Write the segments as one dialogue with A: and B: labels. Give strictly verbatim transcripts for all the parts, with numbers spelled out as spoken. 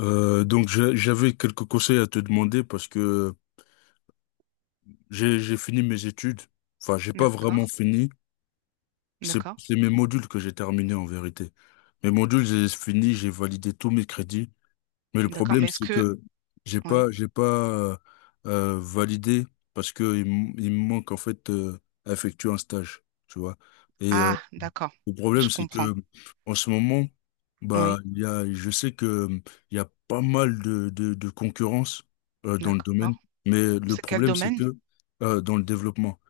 A: Euh, donc j'a- j'avais quelques conseils à te demander parce que j'ai j'ai fini mes études. Enfin, j'ai pas vraiment
B: D'accord,
A: fini. C'est
B: d'accord,
A: c'est mes modules que j'ai terminés en vérité. Mes modules, j'ai fini, j'ai validé tous mes crédits. Mais le
B: d'accord.
A: problème,
B: Mais est-ce
A: c'est
B: que...
A: que j'ai
B: Oui.
A: pas j'ai pas euh, euh, validé parce que il, m- il me manque en fait euh, à effectuer un stage, tu vois. Et euh,
B: Ah, d'accord.
A: Le problème,
B: Je
A: c'est
B: comprends.
A: que en ce moment, bah,
B: Oui,
A: il y a, je sais que euh, il y a pas mal de, de, de concurrence euh, dans le domaine,
B: d'accord.
A: mais le
B: C'est quel
A: problème, c'est
B: domaine?
A: que euh, dans le développement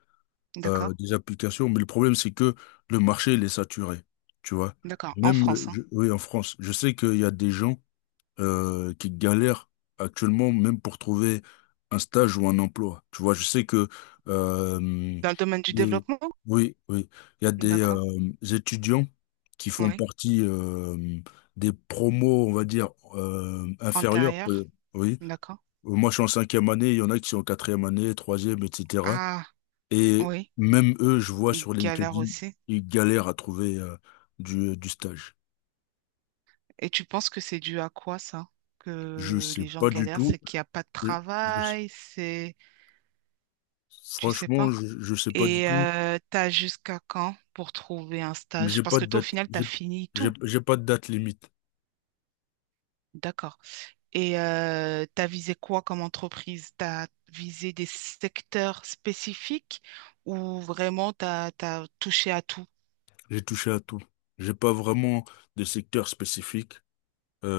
A: euh,
B: D'accord,
A: des applications, mais le problème, c'est que le marché, il est saturé, tu vois.
B: d'accord. En
A: Même,
B: France,
A: euh,
B: hein.
A: je- oui, en France, je sais qu'il y a des gens euh, qui galèrent actuellement même pour trouver un stage ou un emploi. Tu vois, je sais que euh,
B: Dans le domaine du
A: des-
B: développement?
A: oui, oui, il y a des
B: D'accord,
A: euh, étudiants qui font
B: oui.
A: partie euh, des promos, on va dire, euh, inférieurs. Euh,
B: Antérieur?
A: oui,
B: D'accord.
A: moi je suis en cinquième année, il y en a qui sont en quatrième année, troisième, et cetera.
B: Ah,
A: Et
B: oui.
A: même eux, je vois
B: Ils
A: sur
B: galèrent
A: LinkedIn,
B: aussi.
A: ils galèrent à trouver euh, du, du stage.
B: Et tu penses que c'est dû à quoi, ça?
A: Je
B: Que
A: sais
B: les gens
A: pas du
B: galèrent,
A: tout.
B: c'est qu'il n'y a pas de
A: Je, je-
B: travail, c'est... Tu sais
A: Franchement,
B: pas.
A: je, je sais pas du
B: Et
A: tout.
B: euh, t'as jusqu'à quand pour trouver un
A: Mais
B: stage?
A: J'ai
B: Parce
A: pas
B: que
A: de
B: toi, au
A: date,
B: final, t'as
A: j'ai,
B: fini
A: j'ai
B: tout.
A: j'ai pas de date limite.
B: D'accord. Et euh, tu as visé quoi comme entreprise? Tu as visé des secteurs spécifiques ou vraiment tu as, touché à tout?
A: J'ai touché à tout. J'ai pas vraiment de secteur spécifique.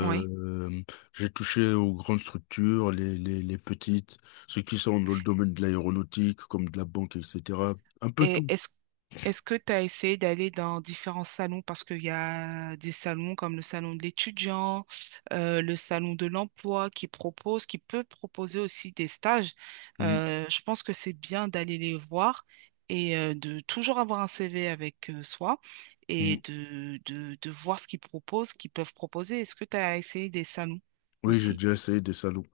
B: Oui.
A: j'ai touché aux grandes structures, les, les, les petites, ceux qui sont dans le domaine de l'aéronautique, comme de la banque, et cetera. Un peu
B: Et
A: tout.
B: est-ce est-ce que tu as essayé d'aller dans différents salons? Parce qu'il y a des salons comme le salon de l'étudiant, euh, le salon de l'emploi qui propose, qui peut proposer aussi des stages.
A: Mm,
B: Euh, je pense que c'est bien d'aller les voir et euh, de toujours avoir un C V avec euh, soi et
A: mm.
B: de, de, de voir ce qu'ils proposent, ce qu'ils peuvent proposer. Est-ce que tu as essayé des salons
A: Oui, j'ai
B: aussi?
A: déjà essayé des salons.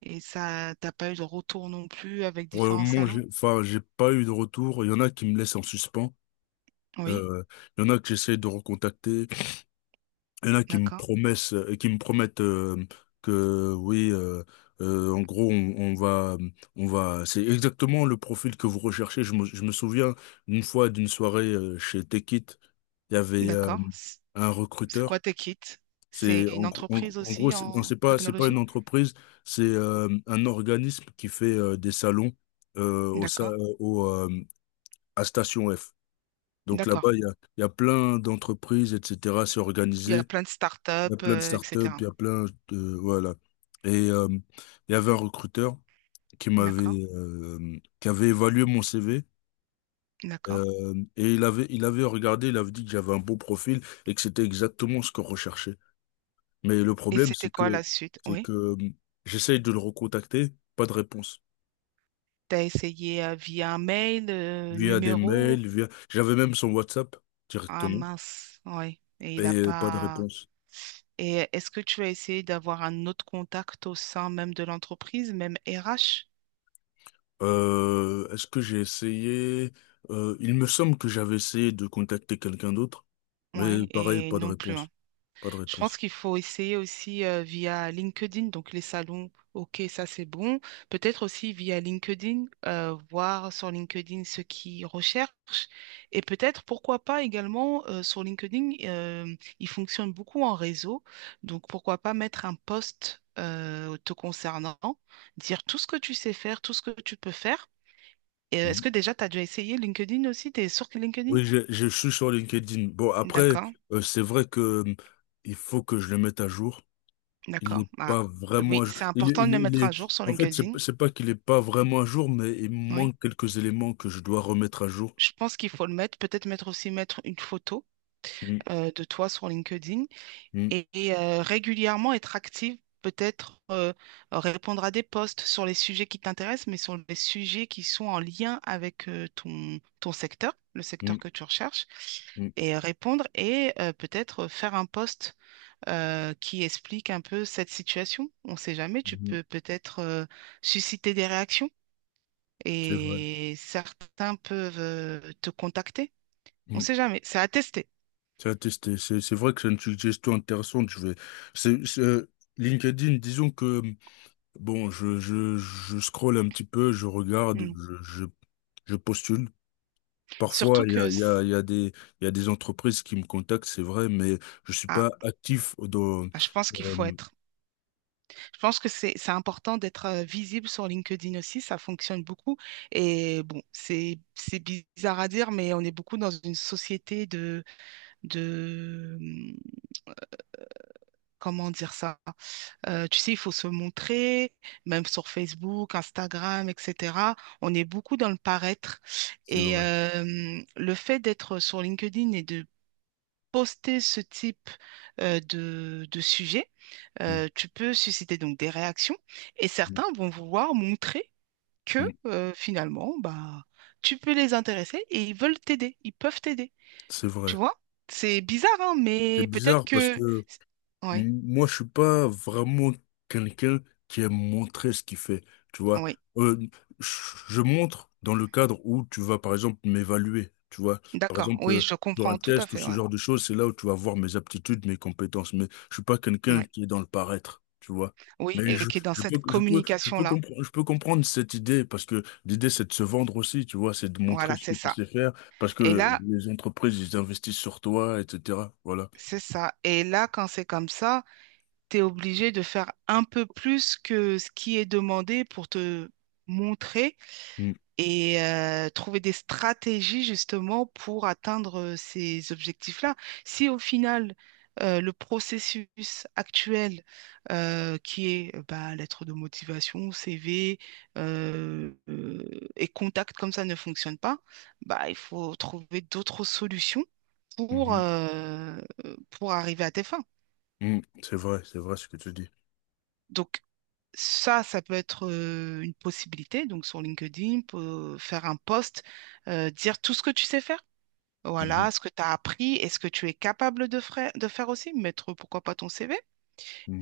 B: Et ça, t'as pas eu de retour non plus avec
A: Pour le
B: différents
A: moment,
B: salons?
A: j'ai, enfin, j'ai pas eu de retour. Il y en a qui me laissent en suspens.
B: Oui,
A: Euh, il y en a que j'essaie de recontacter. Il y en a qui me
B: d'accord,
A: promessent, qui me promettent euh, que oui, euh, euh, en gros, on, on va, on va. C'est exactement le profil que vous recherchez. Je me, je me souviens une fois d'une soirée euh, chez Tech It, il y avait euh,
B: d'accord.
A: un
B: C'est
A: recruteur.
B: quoi Techit? C'est
A: C'est en,
B: une
A: gros, en,
B: entreprise
A: en gros,
B: aussi
A: c'est non,
B: en
A: c'est pas, c'est pas une
B: technologie?
A: entreprise, c'est euh, un organisme qui fait euh, des salons euh, au, sa-
B: D'accord,
A: au, euh, à Station F. Donc là-bas,
B: d'accord.
A: il y a, il y a plein d'entreprises, et cetera. C'est
B: Il y
A: organisé.
B: a plein de
A: Il y
B: startups,
A: a plein de
B: euh,
A: startups,
B: et cetera.
A: il y a plein de... Voilà. Et euh, il y avait un recruteur qui
B: D'accord,
A: m'avait... euh, qui avait évalué mon C V.
B: d'accord.
A: Euh, et il avait, il avait regardé, il avait dit que j'avais un beau profil et que c'était exactement ce qu'on recherchait. Mais le
B: Et
A: problème,
B: c'était
A: c'est
B: quoi
A: que,
B: la suite?
A: c'est
B: Oui.
A: que euh, j'essaye de le recontacter, pas de réponse.
B: Tu as essayé euh, via un mail, euh,
A: Via des
B: numéro?
A: mails, via... J'avais même son WhatsApp
B: Ah
A: directement
B: mince, oui. Et
A: et
B: il n'a
A: euh, pas de
B: pas.
A: réponse.
B: Et est-ce que tu as essayé d'avoir un autre contact au sein même de l'entreprise, même R H?
A: Euh, est-ce que j'ai essayé? Euh, il me semble que j'avais essayé de contacter quelqu'un d'autre, mais
B: Oui,
A: pareil,
B: et
A: pas de
B: non plus, hein.
A: réponse, pas de
B: Je pense
A: réponse.
B: qu'il faut essayer aussi euh, via LinkedIn, donc les salons, ok, ça c'est bon. Peut-être aussi via LinkedIn, euh, voir sur LinkedIn ce qu'ils recherchent. Et peut-être, pourquoi pas également, euh, sur LinkedIn, euh, il fonctionne beaucoup en réseau. Donc pourquoi pas mettre un post euh, te concernant, dire tout ce que tu sais faire, tout ce que tu peux faire. Et, euh, est-ce
A: Mhm.
B: que déjà tu as déjà essayé LinkedIn aussi? Tu es sur LinkedIn?
A: Oui, je, je suis sur LinkedIn. Bon, après,
B: D'accord,
A: euh, c'est vrai que euh, il faut que je le mette à jour. Il
B: d'accord.
A: n'est
B: Ah.
A: pas vraiment
B: Oui,
A: à jour.
B: c'est
A: Il, est-
B: important de
A: il,
B: le
A: est- il
B: mettre à
A: est...
B: jour sur
A: En fait, c'est,
B: LinkedIn.
A: c'est pas qu'il n'est pas vraiment à jour, mais il
B: Oui,
A: manque quelques éléments que je dois remettre à jour.
B: je pense qu'il faut le mettre. Peut-être mettre aussi mettre une photo
A: Mm,
B: euh, de toi sur LinkedIn
A: mm,
B: et, et, euh, régulièrement être active. Peut-être euh, répondre à des posts sur les sujets qui t'intéressent, mais sur les sujets qui sont en lien avec euh, ton, ton secteur, le secteur
A: mm,
B: que tu recherches,
A: mm,
B: et répondre et euh, peut-être faire un post euh, qui explique un peu cette situation. On ne sait jamais, tu
A: mm.
B: peux peut-être euh, susciter des réactions
A: C'est vrai.
B: et certains peuvent euh, te contacter. On
A: Mm.
B: sait jamais. C'est à tester.
A: C'est à tester. C'est c'est vrai que c'est une suggestion intéressante. Je vais. c'est- c'est- euh, LinkedIn, disons que bon, je, je, je scrolle un petit peu, je regarde,
B: Mm.
A: je, je, je postule. Parfois,
B: Surtout
A: il y a,
B: que,
A: il y a,
B: c-
A: il y a des, il y a des entreprises qui me contactent, c'est vrai, mais je suis
B: ah,
A: pas actif dans.
B: ah, je pense qu'il faut
A: euh,
B: être. Je pense que c'est c'est important d'être euh, visible sur LinkedIn aussi. Ça fonctionne beaucoup. Et bon, c'est c'est bizarre à dire, mais on est beaucoup dans une société de de hum, comment dire ça? Euh, tu sais, il faut se montrer, même sur Facebook, Instagram, et cetera. On est beaucoup dans le paraître.
A: c'est
B: Et
A: vrai.
B: euh, le fait d'être sur LinkedIn et de poster ce type euh, de, de sujet,
A: Mm,
B: euh, tu peux susciter donc des réactions et
A: mm,
B: certains vont vouloir montrer que
A: mm.
B: euh, finalement, bah, tu peux les intéresser et ils veulent t'aider, ils peuvent t'aider.
A: C'est vrai.
B: Tu vois? C'est bizarre, hein,
A: C'est
B: mais peut-être
A: bizarre parce
B: que...
A: que
B: Oui,
A: Moi, je suis pas vraiment quelqu'un qui aime montrer ce qu'il fait, tu vois.
B: oui,
A: Euh, je je montre dans le cadre où tu vas, par exemple, m'évaluer, tu vois. Par
B: d'accord.
A: exemple,
B: Oui,
A: euh,
B: je
A: sur un
B: comprends tout à
A: test ou
B: fait.
A: ce
B: Ouais.
A: genre de choses, c'est là où tu vas voir mes aptitudes, mes compétences. Mais je suis pas quelqu'un
B: Ouais.
A: qui est dans le paraître, tu vois.
B: Oui,
A: Mais
B: et
A: je,
B: qui est dans
A: je peux,
B: cette
A: je peux, je peux
B: communication-là.
A: comprendre, je peux comprendre cette idée parce que l'idée, c'est de se vendre aussi, tu vois, c'est de montrer
B: Voilà,
A: ce
B: c'est
A: que tu
B: ça.
A: sais faire parce
B: Et
A: que
B: là,
A: les entreprises, ils investissent sur toi, et cetera. Voilà.
B: c'est ça. Et là, quand c'est comme ça... tu es obligé de faire un peu plus que ce qui est demandé pour te montrer et euh, trouver des stratégies justement pour atteindre euh, ces objectifs-là. Si au final, euh, le processus actuel euh, qui est euh, bah, lettre de motivation, C V euh, euh, et contact comme ça ne fonctionne pas, bah, il faut trouver d'autres solutions pour,
A: Mm.
B: euh, pour arriver à tes fins.
A: Mhm. C'est vrai, c'est vrai ce que tu dis.
B: Donc, Ça, ça peut être euh, une possibilité. Donc, sur LinkedIn, peut faire un post, euh, dire tout ce que tu sais faire. Voilà,
A: Mhm.
B: ce que tu as appris et ce que tu es capable de, fra- de faire aussi. Mettre, pourquoi pas, ton C V.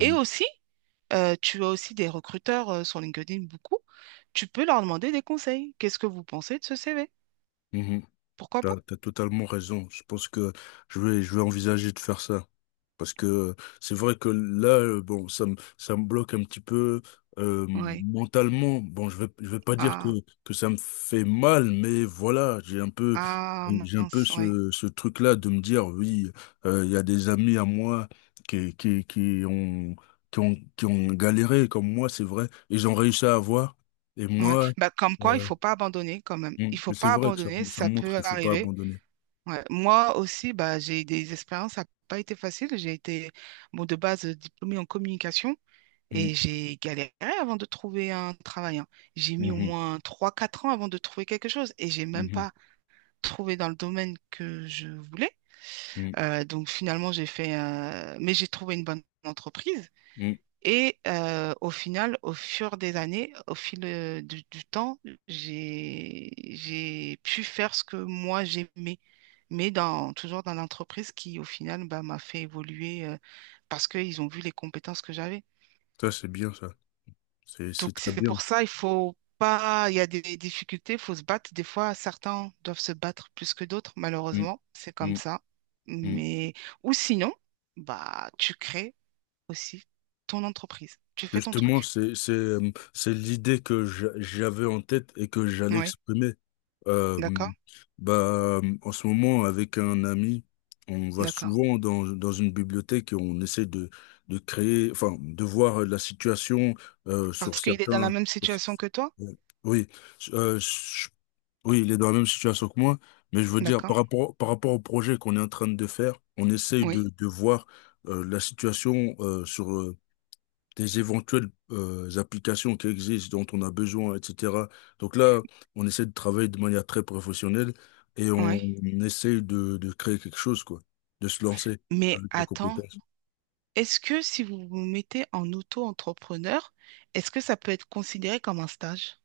B: Et aussi, euh, tu as aussi des recruteurs euh, sur LinkedIn, beaucoup. Tu peux leur demander des conseils. Qu'est-ce que vous pensez de ce C V?
A: Mhm.
B: Pourquoi
A: T'as,
B: pas?
A: as totalement raison. Je pense que je vais, je vais envisager de faire ça. Parce que c'est vrai que là, euh, bon, ça me, ça me bloque un petit peu euh,
B: Oui.
A: mentalement. Bon, je vais, je vais pas dire que,
B: Ah,
A: que ça me fait mal, mais voilà, j'ai un peu,
B: ah,
A: j'ai un peu
B: mince, oui.
A: ce, ce truc-là de me dire, oui, euh, il y a des amis à moi qui, qui, qui ont, qui ont, qui ont galéré comme moi, c'est vrai, ils ont réussi à avoir. Et
B: Ouais. Ouais.
A: moi,
B: Bah, comme quoi, il
A: euh,
B: faut pas abandonner quand même.
A: mm,
B: Il faut
A: c'est
B: pas
A: vrai que ça,
B: abandonner,
A: ça
B: ça
A: montre
B: peut
A: qu'il faut pas
B: arriver.
A: abandonner.
B: Ouais, Moi aussi, bah, j'ai des expériences, ça n'a pas été facile. J'ai été, bon, de base, euh, diplômée en communication
A: Mm,
B: et j'ai galéré avant de trouver un travail, hein. J'ai mis au
A: mhm,
B: moins trois, quatre ans avant de trouver quelque chose et j'ai même
A: mhm,
B: pas trouvé dans le domaine que je voulais. Euh, donc finalement, j'ai fait, euh, mais j'ai trouvé une bonne entreprise
A: mm, mm.
B: et euh, au final, au fur des années, au fil euh, du, du temps, j'ai j'ai pu faire ce que moi j'aimais, mais dans, toujours dans l'entreprise qui, au final, bah, m'a fait évoluer euh, parce qu'ils ont vu les compétences que j'avais.
A: Ça, c'est bien, ça. C'est, c'est
B: Donc
A: très
B: c'est
A: bien.
B: pour ça, il faut pas, il y a des difficultés, il faut se battre. Des fois, certains doivent se battre plus que d'autres,
A: Mm,
B: malheureusement, c'est comme
A: mm,
B: ça.
A: mm.
B: Mais ou sinon, bah tu crées aussi ton entreprise, tu fais ton
A: Justement,
B: truc.
A: c'est, c'est, euh, c'est l'idée que j'a- j'avais en tête et que j'allais
B: Oui.
A: exprimer. Euh,
B: D'accord,
A: Bah, en ce moment, avec un ami, on va
B: d'accord.
A: souvent dans, dans une bibliothèque et on essaie de, de créer, enfin, de voir la situation euh, sur
B: Parce qu'il est dans la
A: certains.
B: même
A: sur-
B: situation que toi?
A: oui, euh, je- oui, il est dans la même situation que moi, mais je veux dire,
B: D'accord,
A: par rapport, par rapport au projet qu'on est en train de faire, on essaye de,
B: oui,
A: de voir euh, la situation euh, sur, des éventuelles euh, applications qui existent, dont on a besoin, et cetera. Donc là, on essaie de travailler de manière très professionnelle et on,
B: oui.
A: on essaie de, de créer quelque chose, quoi, de se lancer
B: Mais
A: avec nos
B: attends,
A: compétences.
B: est-ce que si vous vous mettez en auto-entrepreneur, est-ce que ça peut être considéré comme un stage?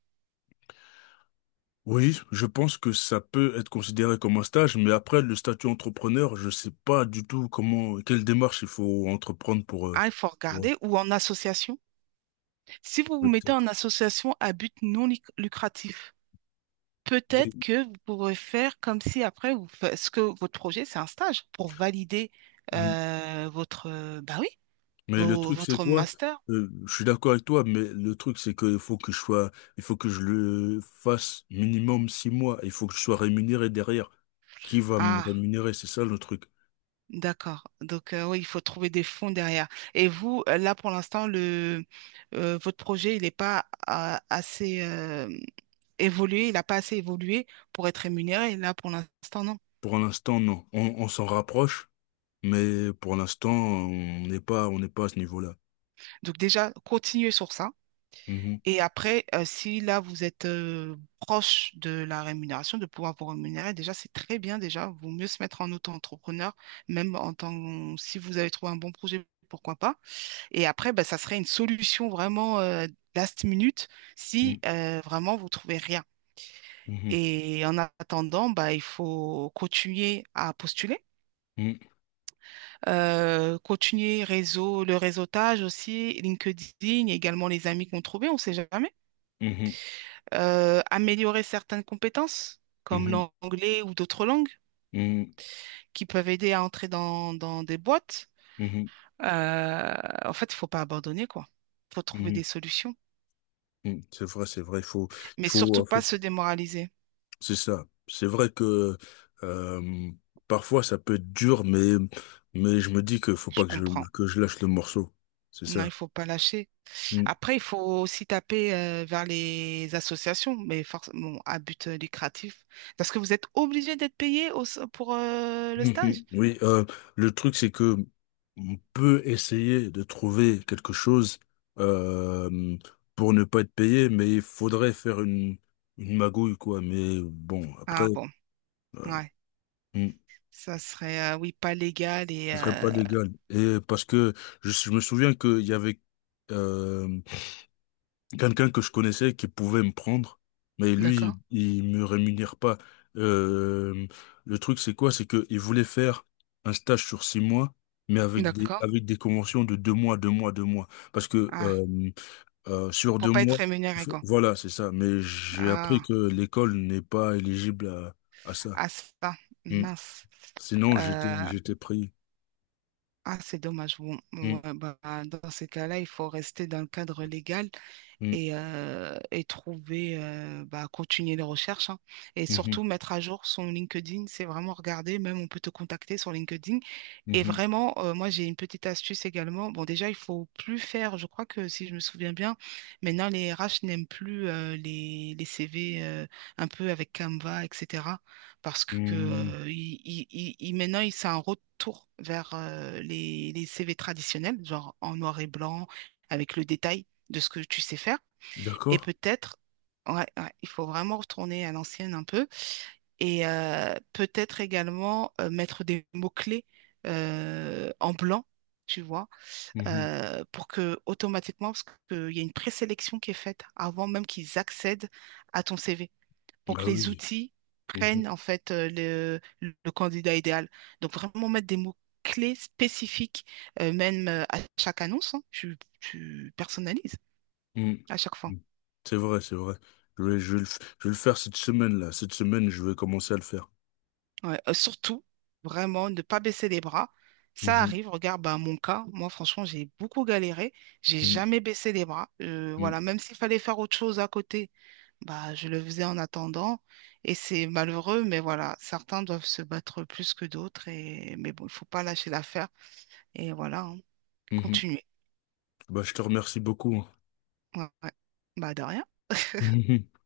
A: Oui, je pense que ça peut être considéré comme un stage, mais après, le statut entrepreneur, je sais pas du tout comment, quelle démarche il faut entreprendre pour... euh,
B: Ah, il faut
A: ouais,
B: regarder, ou en association. Si vous vous mettez
A: peut-être.
B: en association à but non luc- lucratif, peut-être
A: Oui.
B: que vous pourrez faire comme si après, vous fa- ce que votre projet, c'est un stage pour valider
A: Mm.
B: euh, votre, euh, bah oui,
A: Mais le
B: vo-
A: truc, c'est
B: votre
A: quoi?
B: master.
A: Euh, je suis d'accord avec toi, mais le truc, c'est qu'il faut que je sois, il faut que je le fasse minimum six mois. Il faut que je sois rémunéré derrière. Qui va me
B: Ah.
A: rémunérer? C'est ça le truc.
B: D'accord. Donc, euh, oui, il faut trouver des fonds derrière. Et vous, euh, là, pour l'instant, le, euh, votre projet, il n'est pas euh, assez euh, évolué, il n'a pas assez évolué pour être rémunéré. Là, pour l'instant, non.
A: Pour l'instant, non. On, on s'en rapproche, mais pour l'instant, on n'est pas, on n'est pas à ce niveau-là.
B: Donc, déjà, continuez sur ça.
A: Mhm,
B: Et après, euh, si là, vous êtes euh, proche de la rémunération, de pouvoir vous rémunérer, déjà, c'est très bien. Déjà, vaut mieux se mettre en auto-entrepreneur, même en tant si vous avez trouvé un bon projet, pourquoi pas. Et après, bah, ça serait une solution vraiment euh, last minute si
A: mhm,
B: euh, vraiment vous trouvez rien.
A: mhm,
B: Et en attendant, bah, il faut continuer à postuler,
A: mhm,
B: euh, continuer réseau, le réseautage aussi, LinkedIn, et également les amis qu'on trouvait, on ne sait jamais. Euh, améliorer certaines compétences, comme
A: mhm,
B: l'anglais ou d'autres langues,
A: mhm,
B: qui peuvent aider à entrer dans, dans des boîtes.
A: mhm,
B: Euh, En fait, il ne faut pas abandonner, quoi. Il faut
A: mhm,
B: trouver des
A: mhm,
B: solutions,
A: mhm. C'est vrai, c'est vrai. Il faut, il
B: mais
A: faut,
B: surtout
A: en
B: pas
A: fait,
B: se démoraliser.
A: c'est ça. C'est vrai que euh, parfois ça peut être dur, mais mais je me dis que faut
B: Je
A: pas que je
B: comprends.
A: que je lâche le morceau. C'est
B: Non,
A: ça.
B: il faut pas lâcher.
A: Mm.
B: Après, il faut aussi taper euh, vers les associations, mais forcément à but euh, lucratif. Parce que vous êtes obligé d'être payé au- pour euh, le stage?
A: Mhm. Oui. Euh, le truc c'est que on peut essayer de trouver quelque chose euh, pour ne pas être payé, mais il faudrait faire une une magouille quoi. Mais bon, après,
B: Ah bon, ouais.
A: mm,
B: Ça serait, euh, oui, pas légal et...
A: ce serait pas
B: euh,
A: légal. Et parce que je, je me souviens qu'il y avait euh, quelqu'un que je connaissais qui pouvait me prendre, mais
B: D'accord,
A: lui, il me rémunère pas. Euh, le truc, c'est quoi? C'est que il voulait faire un stage sur six mois, mais avec des,
B: d'accord.
A: avec des conventions de deux mois, deux mois, deux mois. Parce que
B: Ah,
A: euh, euh, sur deux
B: pour pas être
A: mois, il
B: rémunéré,
A: faut-
B: quoi.
A: voilà, c'est ça. Mais j'ai appris
B: Ah,
A: que l'école n'est pas éligible à, à ça.
B: ah ça,
A: Mm.
B: mince.
A: Sinon, j'étais,
B: Euh,
A: j'étais pris.
B: ah, c'est dommage. Bon,
A: Mm,
B: ouais, bah, dans ces cas-là, il faut rester dans le cadre légal
A: mm,
B: et, euh, et trouver, euh, bah, continuer les recherches, hein. Et
A: mhm,
B: surtout, mettre à jour son LinkedIn, c'est vraiment regarder. Même, on peut te contacter sur LinkedIn. Et
A: mhm,
B: vraiment, euh, moi, j'ai une petite astuce également. Bon, déjà, il faut plus faire, je crois que si je me souviens bien, maintenant, les R H n'aiment plus euh, les, les C V euh, un peu avec Canva, et cetera. Parce que
A: mm.
B: euh, il- il- il- il- maintenant, il- c'est un retour vers euh, les, les C V traditionnels, genre en noir et blanc, avec le détail de ce que tu sais faire. Et
A: D'accord?
B: peut-être, ouais, ouais, il faut vraiment retourner à l'ancienne un peu. Et euh, peut-être également euh, mettre des mots-clés euh, en blanc, tu vois,
A: Mhm.
B: euh, pour que automatiquement, parce qu'il y a une présélection qui est faite avant même qu'ils accèdent à ton C V, pour que
A: Ah
B: les
A: oui.
B: outils prennent en fait euh, le, le candidat idéal. Donc vraiment mettre des mots-clés spécifiques, euh, même euh, à chaque annonce, hein, tu, tu personnalises
A: Mm.
B: à chaque fois.
A: Mm. C'est vrai, c'est vrai. Je vais, je vais le, f- je vais le faire cette semaine-là. Cette semaine, je vais commencer à le faire.
B: Ouais, euh, surtout, vraiment, ne pas baisser les bras. Ça
A: Mhm.
B: arrive, regarde, bah, mon cas, moi, franchement, j'ai beaucoup galéré. J'ai
A: Mm.
B: jamais baissé les bras. Euh,
A: Mm.
B: voilà, même s'il fallait faire autre chose à côté, bah, je le faisais en attendant. Et c'est malheureux, mais voilà, certains doivent se battre plus que d'autres. Et... Mais bon, il faut pas lâcher l'affaire. Et voilà, hein.
A: Mhm.
B: Continuer.
A: Bah, je te remercie beaucoup.
B: Ouais, ouais. Bah, de rien.